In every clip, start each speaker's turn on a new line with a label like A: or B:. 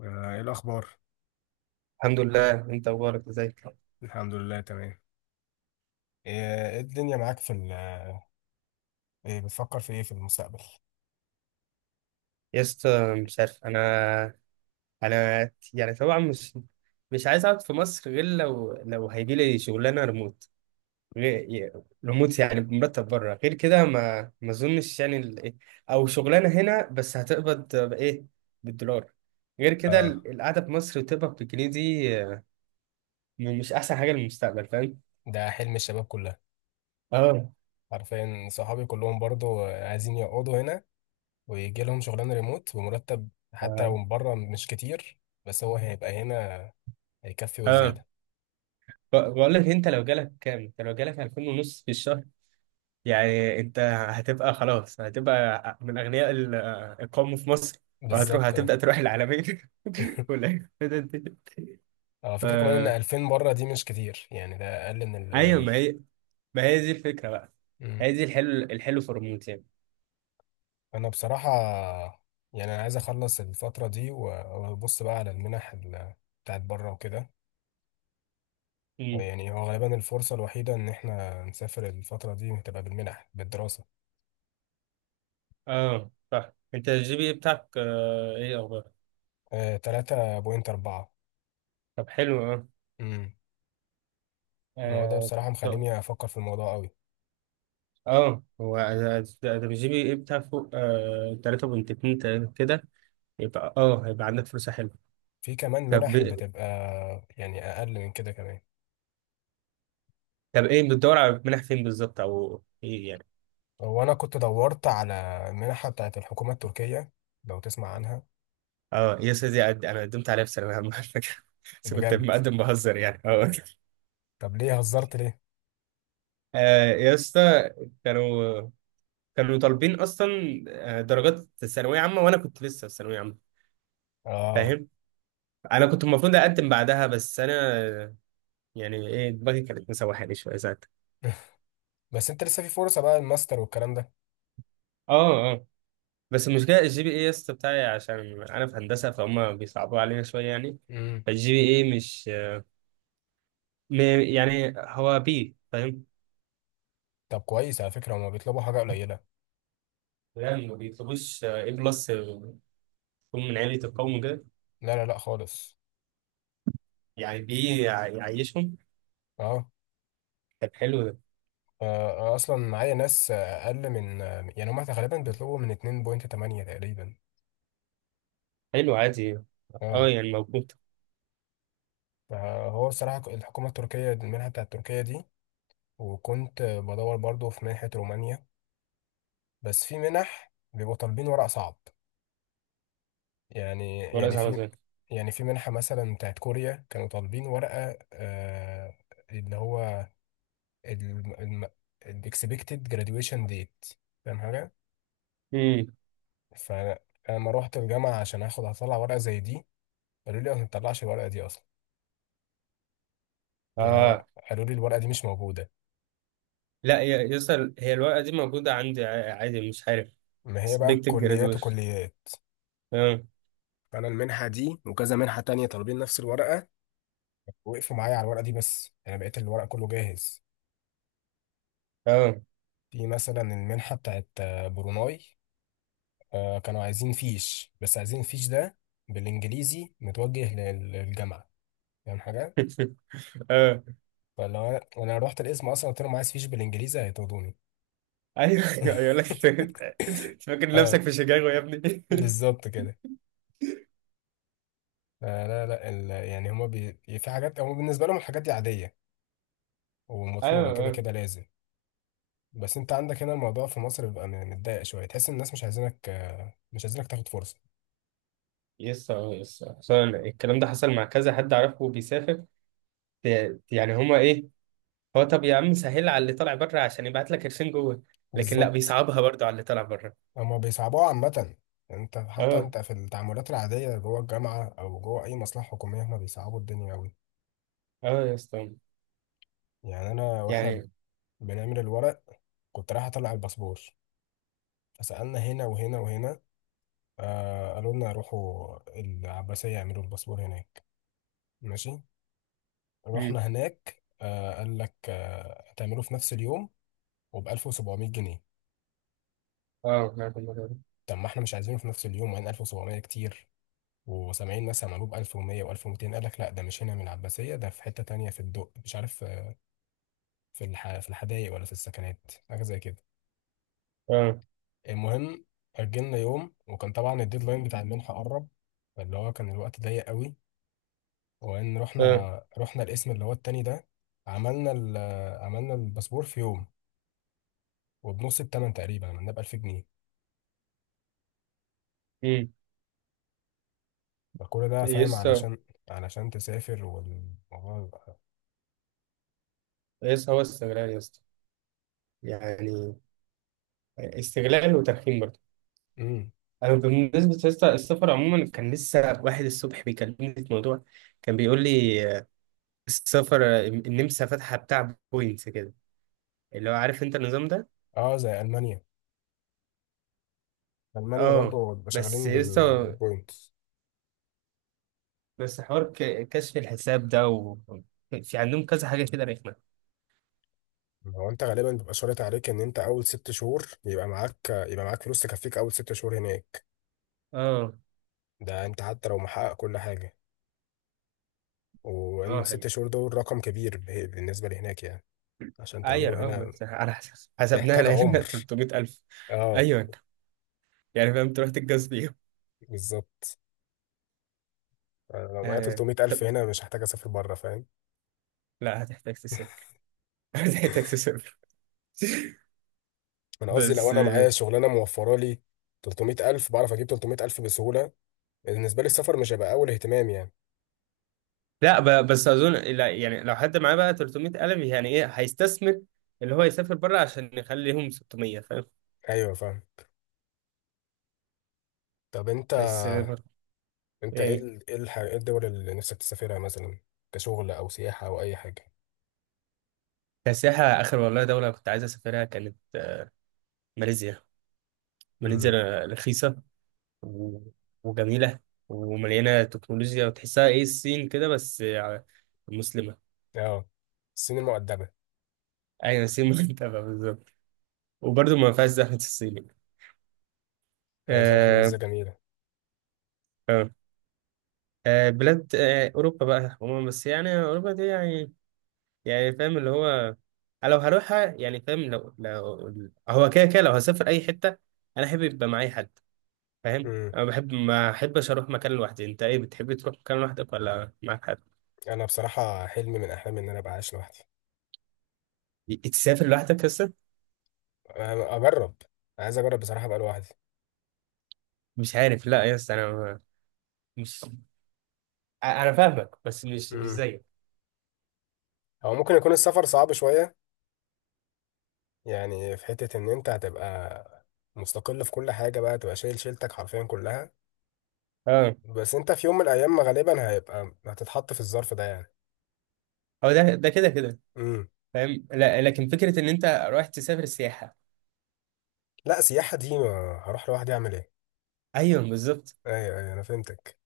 A: ايه الاخبار؟
B: الحمد لله، انت اخبارك؟ ازيك؟
A: الحمد لله تمام. إيه الدنيا معاك في ال ايه بتفكر في ايه في المستقبل؟
B: يا اسطى مش عارف. انا يعني طبعا، مش عايز اقعد في مصر غير لو هيجي لي شغلانه ريموت. غير ريموت يعني بمرتب بره، غير كده ما اظنش. او شغلانه هنا بس هتقبض بايه؟ بالدولار. غير كده
A: اه.
B: القعده في مصر وتقبض بالجنيه دي، مش احسن حاجه للمستقبل، فاهم؟
A: ده حلم الشباب كلها،
B: اه،
A: حرفيا صحابي كلهم برضو عايزين يقعدوا هنا ويجي لهم شغلانه ريموت بمرتب، حتى لو
B: اه،
A: من بره مش كتير، بس هو هيبقى هنا، هيكفي
B: اه.
A: وزياده.
B: بقول لك، انت لو جالك كام، انت لو جالك 2000 ونص في الشهر، يعني انت هتبقى، خلاص هتبقى من اغنياء القوم في مصر. وهتروح،
A: بالظبط اه.
B: هتبدا تروح العالمين ولا؟
A: على
B: ف...
A: فكره كمان ان 2000 بره دي مش كتير، يعني ده اقل من
B: ايوه،
A: القليل.
B: ما هي، دي الفكره بقى. هي دي الحلو، الحلو في الريموت يعني.
A: انا بصراحه يعني انا عايز اخلص الفتره دي وابص بقى على المنح بتاعت بره وكده.
B: مم.
A: يعني هو غالبا الفرصه الوحيده ان احنا نسافر، الفتره دي هتبقى بالمنح، بالدراسه.
B: اه صح، انت الجي بي إيه بتاعك، ايه اخبار؟
A: 3.4.
B: طب حلو، اه،
A: امم. ما هو ده
B: اه.
A: بصراحه
B: طب-
A: مخليني افكر في الموضوع قوي.
B: اه، هو ده، ده الجي بي ايه بتاع فوق، 3.2 تقريبا كده. يبقى هيبقى عندك فرصه حلوه.
A: في كمان
B: طب،
A: منح بتبقى يعني اقل من كده كمان.
B: ايه، بتدور على منح فين بالظبط، او ايه يعني؟
A: وانا كنت دورت على المنحه بتاعت الحكومه التركيه، لو تسمع عنها.
B: اه، يس، دي انا قدمت عليها في ثانويه عامه على فكره بس كنت
A: بجد؟
B: مقدم بهزر يعني، اه.
A: طب ليه هزرت، ليه؟
B: يا اسطى، كانوا كانوا طالبين اصلا درجات ثانويه عامه، وانا كنت لسه في ثانويه عامه،
A: اه.
B: فاهم؟ انا كنت المفروض اقدم بعدها، بس انا، آه، يعني ايه، دماغي كانت مسوحاني شويه ساعتها.
A: بس انت لسه في فرصه بقى، الماستر والكلام ده.
B: اه، اه. بس المشكله الجي بي اي يا اسطى بتاعي، عشان انا في هندسه، فهم بيصعبوا علينا شويه يعني.
A: امم.
B: فالجي بي اي مش، يعني هو بي، فاهم.
A: طب كويس، على فكرة هما بيطلبوا حاجة قليلة.
B: لا، ما بيطلبوش ايه بلس، يكون من عيلة القوم كده،
A: لا لا لا خالص.
B: يعني بيعيشهم.
A: اه.
B: طب حلو ده.
A: اصلا معايا ناس اقل من، يعني هما غالبا بيطلبوا من 2.8 تقريبا.
B: حلو، عادي، اه،
A: اه.
B: يعني موجود.
A: فهو الصراحة، الحكومة التركية، المنحة بتاعت تركيا دي، وكنت بدور برضو في منحة رومانيا، بس في منح بيبقوا طالبين ورق صعب. يعني
B: ورقة
A: يعني
B: صعبة
A: في،
B: زي؟
A: يعني في منحة مثلا بتاعت كوريا كانوا طالبين ورقة اللي هو الاكسبكتد جراديويشن ديت. فاهم حاجة؟
B: امم.
A: فانا لما روحت الجامعه عشان اخد هطلع ورقه زي دي، قالوا لي ما بنطلعش الورقه دي اصلا. يعني هو
B: اه،
A: قالوا لي الورقه دي مش موجوده.
B: لا يا يسأل، هي الورقة دي موجودة عندي، عادي، مش عارف.
A: ما هي بقى
B: expected
A: كليات
B: graduation.
A: وكليات.
B: اه،
A: فانا المنحه دي وكذا منحه تانية طالبين نفس الورقه، وقفوا معايا على الورقه دي، بس انا بقيت الورق كله جاهز.
B: اه.
A: في مثلا المنحه بتاعت بروناي، كانوا عايزين فيش، بس عايزين فيش ده بالانجليزي متوجه للجامعه، يعني حاجه.
B: اه،
A: فلو أنا رحت القسم اصلا، قلت لهم عايز فيش بالانجليزي، هيطردوني.
B: ايوه، ايوه يقول لك انت، أنت فاكر
A: اه
B: نفسك في شيكاغو يا ابني؟
A: بالظبط كده. لا لا، يعني في حاجات هما بالنسبة لهم الحاجات دي عادية
B: ايوه،
A: ومطلوبة كده
B: اه،
A: كده لازم. بس انت عندك هنا الموضوع في مصر بيبقى متضايق شوية، تحس ان الناس مش عايزينك مش عايزينك تاخد فرصة.
B: يس، اه، يس. أصل أنا الكلام ده حصل مع كذا حد اعرفه بيسافر. يعني هما ايه، هو طب يا عم، سهل على اللي طالع بره عشان يبعت لك قرشين جوه، لكن لا،
A: بالظبط.
B: بيصعبها برضو على اللي طالع بره.
A: هما بيصعبوها عامة. انت حتى
B: اه،
A: انت في التعاملات العادية جوه الجامعة او جوه اي مصلحة حكومية هما بيصعبوا الدنيا اوي.
B: اه يا اسطى،
A: يعني انا واحنا
B: يعني
A: بنعمل الورق، كنت رايح اطلع الباسبور، فسألنا هنا وهنا وهنا. قالوا لنا روحوا العباسية يعملوا الباسبور هناك. ماشي،
B: مم.
A: رحنا هناك، قال لك هتعمله في نفس اليوم وب 1700 جنيه.
B: اه، نعرف الموضوع ده.
A: طب ما احنا مش عايزينه في نفس اليوم، وبعدين 1700 كتير، وسامعين ناس عملوه ب 1100 و1200. قال لك لا، ده مش هنا من العباسية، ده في حتة تانية في الدق، مش عارف في الحدائق ولا في السكنات، حاجة زي كده.
B: اه،
A: المهم، أجلنا يوم، وكان طبعا الديدلاين بتاع المنحة قرب، فاللي هو كان الوقت ضيق قوي. وان رحنا،
B: اه.
A: الاسم اللي هو التاني ده، عملنا ال... آه، عملنا الباسبور في يوم، وبنص التمن تقريبا عملناه ب 1000 جنيه.
B: مم.
A: فكل ده
B: يا
A: فاهم
B: اسطى،
A: علشان تسافر، والموضوع يبقى...
B: يا اسطى هو استغلال يا اسطى، يعني استغلال وترخيم برضو.
A: امم.
B: انا بالنسبه يا اسطى، السفر عموما، كان لسه واحد الصبح بيكلمني في موضوع، كان بيقول لي السفر، النمسا فاتحه بتاع بوينتس كده، اللي هو عارف انت النظام ده.
A: اه، زي المانيا، المانيا
B: اه،
A: برضو بيبقى
B: بس
A: شغالين
B: لسه،
A: بالبوينتس.
B: بس حوار كشف الحساب ده، في عندهم كذا حاجة كده رخمة.
A: هو انت غالبا بيبقى شرط عليك ان انت اول 6 شهور يبقى معاك، فلوس تكفيك اول 6 شهور هناك.
B: اه،
A: ده انت حتى لو محقق كل حاجه.
B: اه،
A: وان ست
B: هي.
A: شهور دول رقم كبير بالنسبه لهناك يعني. عشان تعمله
B: عير،
A: هنا
B: بس على حسب حسبناها،
A: محتاج
B: لقينا
A: عمر.
B: 300000.
A: اه
B: أيوة. يعني فاهم، تروح تتجوز بيهم.
A: بالظبط. أنا لو معايا
B: آه.
A: 300000
B: طب
A: هنا مش هحتاج اسافر بره، فاهم.
B: لا، هتحتاج تسافر هتحتاج تسافر
A: انا قصدي لو
B: بس
A: انا معايا شغلانه موفره لي 300000، بعرف اجيب 300000 بسهوله. بالنسبه لي السفر مش هيبقى اول اهتمام يعني.
B: لا، بس أظن، لا، يعني لو حد معاه بقى 300000، يعني إيه، هيستثمر، اللي هو يسافر بره عشان يخليهم 600، فاهم؟
A: ايوه فاهم. طب انت،
B: بس برضه.
A: انت ايه
B: إيه؟
A: ال- ايه الح- إيه الدول اللي نفسك تسافرها مثلا، كشغل او سياحه او اي حاجه؟
B: كسياحة، آخر والله دولة كنت عايز أسافرها كانت، ماليزيا. ماليزيا
A: امم.
B: رخيصة، و- وجميلة ومليانة تكنولوجيا، وتحسها ايه الصين كده، بس مسلمة.
A: اه، الصين المؤدبه.
B: أيوة، الصين متابعة بالظبط. وبرضه ما فيهاش زحمة الصين.
A: هي بصراحه
B: آه،
A: لسه جميله.
B: آه، بلاد أوروبا بقى عموما، بس يعني أوروبا دي يعني، فاهم اللي هو، أنا لو هروحها يعني فاهم، لو هو كده كده، لو هسافر أي حتة، أنا أحب يبقى معايا حد. فاهم؟
A: امم.
B: أنا بحب، ما أحبش أروح مكان لوحدي. أنت إيه، بتحب تروح مكان لوحدك ولا معاك حد؟
A: انا بصراحه حلمي من احلامي ان انا ابقى عايش لوحدي.
B: تسافر لوحدك بس؟
A: أنا اجرب عايز اجرب بصراحه ابقى لوحدي.
B: مش عارف. لا يا اسطى، انا ما- مش ع- انا فاهمك، بس مش
A: امم.
B: زيك.
A: هو ممكن يكون السفر صعب شويه، يعني في حتة ان انت هتبقى مستقل في كل حاجة بقى، تبقى شايل شيلتك حرفيا كلها.
B: اه،
A: بس انت في يوم من الايام غالبا هتتحط في الظرف ده يعني.
B: هو ده، كده كده،
A: امم.
B: فاهم. لا، لكن فكره ان انت رايح تسافر سياحه.
A: لا، سياحة دي ما هروح لوحدي اعمل ايه.
B: ايوه بالظبط.
A: ايوه ايوه انا فهمتك.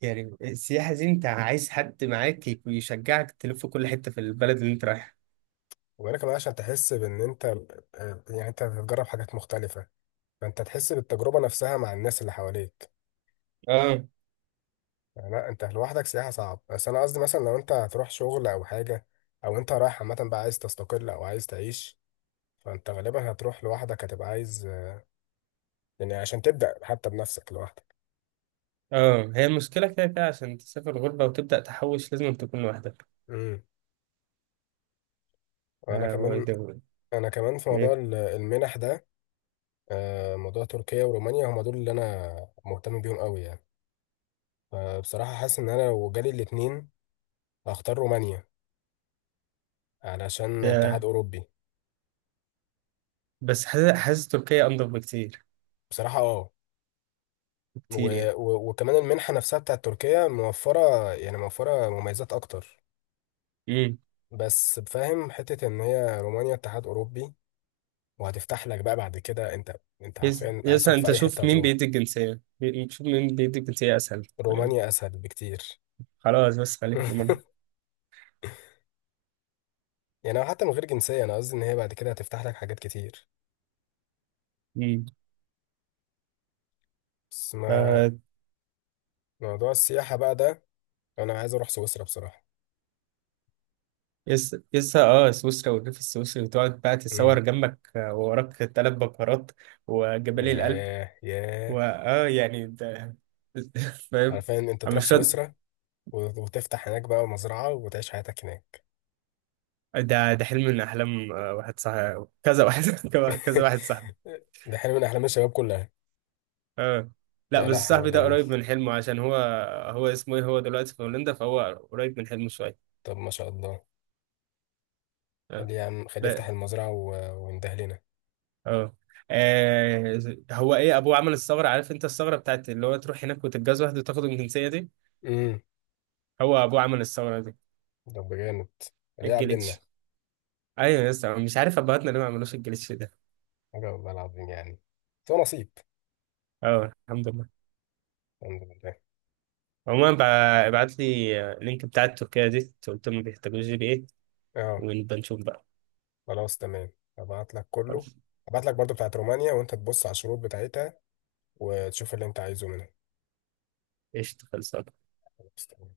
B: يعني السياحه دي، انت عايز حد معاك يشجعك تلف كل حته في البلد اللي انت رايحها.
A: وغير كمان عشان تحس بان انت، يعني انت هتجرب حاجات مختلفة، فانت تحس بالتجربة نفسها مع الناس اللي حواليك.
B: اه،
A: يعني لا، انت لوحدك سياحة صعب، بس انا قصدي مثلا لو انت هتروح شغل او حاجة، او انت رايح عامة بقى عايز تستقل او عايز تعيش، فانت غالبا هتروح لوحدك، هتبقى عايز يعني عشان تبدأ حتى بنفسك لوحدك.
B: اه، هي المشكله، كده كده عشان تسافر غربه وتبدا تحوش لازم تكون لوحدك.
A: امم. انا
B: اه، واي
A: كمان
B: ده.
A: انا كمان في موضوع
B: ايه؟
A: المنح ده، موضوع تركيا ورومانيا هما دول اللي انا مهتم بيهم قوي يعني. فبصراحة حاسس ان انا لو جالي الاتنين هختار رومانيا علشان اتحاد
B: ده-
A: اوروبي.
B: بس حاسس تركيا انضف بكتير،
A: بصراحة اه. و...
B: بكتير
A: وكمان المنحة نفسها بتاعت تركيا موفرة، يعني موفرة مميزات اكتر.
B: يعني.
A: بس فاهم حتة ان هي رومانيا اتحاد اوروبي، وهتفتح لك بقى بعد كده، انت
B: يس،
A: عارفين عايز
B: يس،
A: تروح في
B: انت
A: اي حتة
B: شوف مين
A: هتروح،
B: بيدي الجنسية، شوف مين بيدي الجنسية اسهل يعني.
A: رومانيا اسهل بكتير.
B: خلاص، بس خليك في المرة.
A: يعني هو حتى من غير جنسية، أنا قصدي إن هي بعد كده هتفتح لك حاجات كتير.
B: امم.
A: بس ما
B: ف
A: موضوع السياحة بقى ده، أنا عايز أروح سويسرا بصراحة.
B: يس، يس، اه، سويسرا والريف السويسري، وتقعد بقى تتصور
A: امم.
B: جنبك، ووراك تلات بكرات وجبالي الألب،
A: ياه ياه.
B: واه يعني ده فاهم.
A: عارفين أنت
B: أنا
A: تروح
B: مش شرط.
A: سويسرا وتفتح هناك بقى مزرعة وتعيش حياتك هناك.
B: ده حلم من احلام واحد صاحبي، كذا واحد كذا واحد صاحبي.
A: ده حلم من أحلام الشباب كلها.
B: اه، لا،
A: لا
B: بس
A: لا، حوار
B: صاحبي ده
A: جميل.
B: قريب من حلمه، عشان هو، اسمه ايه، هو دلوقتي في هولندا، فهو قريب من حلمه شوية.
A: طب ما شاء الله، خليه يفتح
B: آه.
A: المزرعة وينده لنا.
B: اه. آه، هو ايه، ابوه عمل الثغره. عارف انت الثغره بتاعت اللي هو تروح هناك وتتجوز واحده وتاخد الجنسيه دي.
A: امم.
B: هو ابوه عمل الثغره دي.
A: طب جامد، خليه يعلمنا.
B: الجليتش. ايوه يا اسطى، مش عارف ابهاتنا ليه ما عملوش الجليتش ده.
A: حاجة والله العظيم يعني، بس هو نصيب.
B: اه، الحمد لله.
A: الحمد لله.
B: عموما، ابعت لي اللينك بتاع التركيه دي، قلت لهم بيحتاجوا جي بي ايه،
A: اه.
B: ونبقى نشوف بقى.
A: خلاص تمام. هبعت لك كله.
B: خلاص.
A: هبعت لك برضو بتاعت رومانيا، وانت تبص على الشروط بتاعتها وتشوف اللي انت عايزه منها.
B: قشطه، خلصان.
A: خلاص تمام.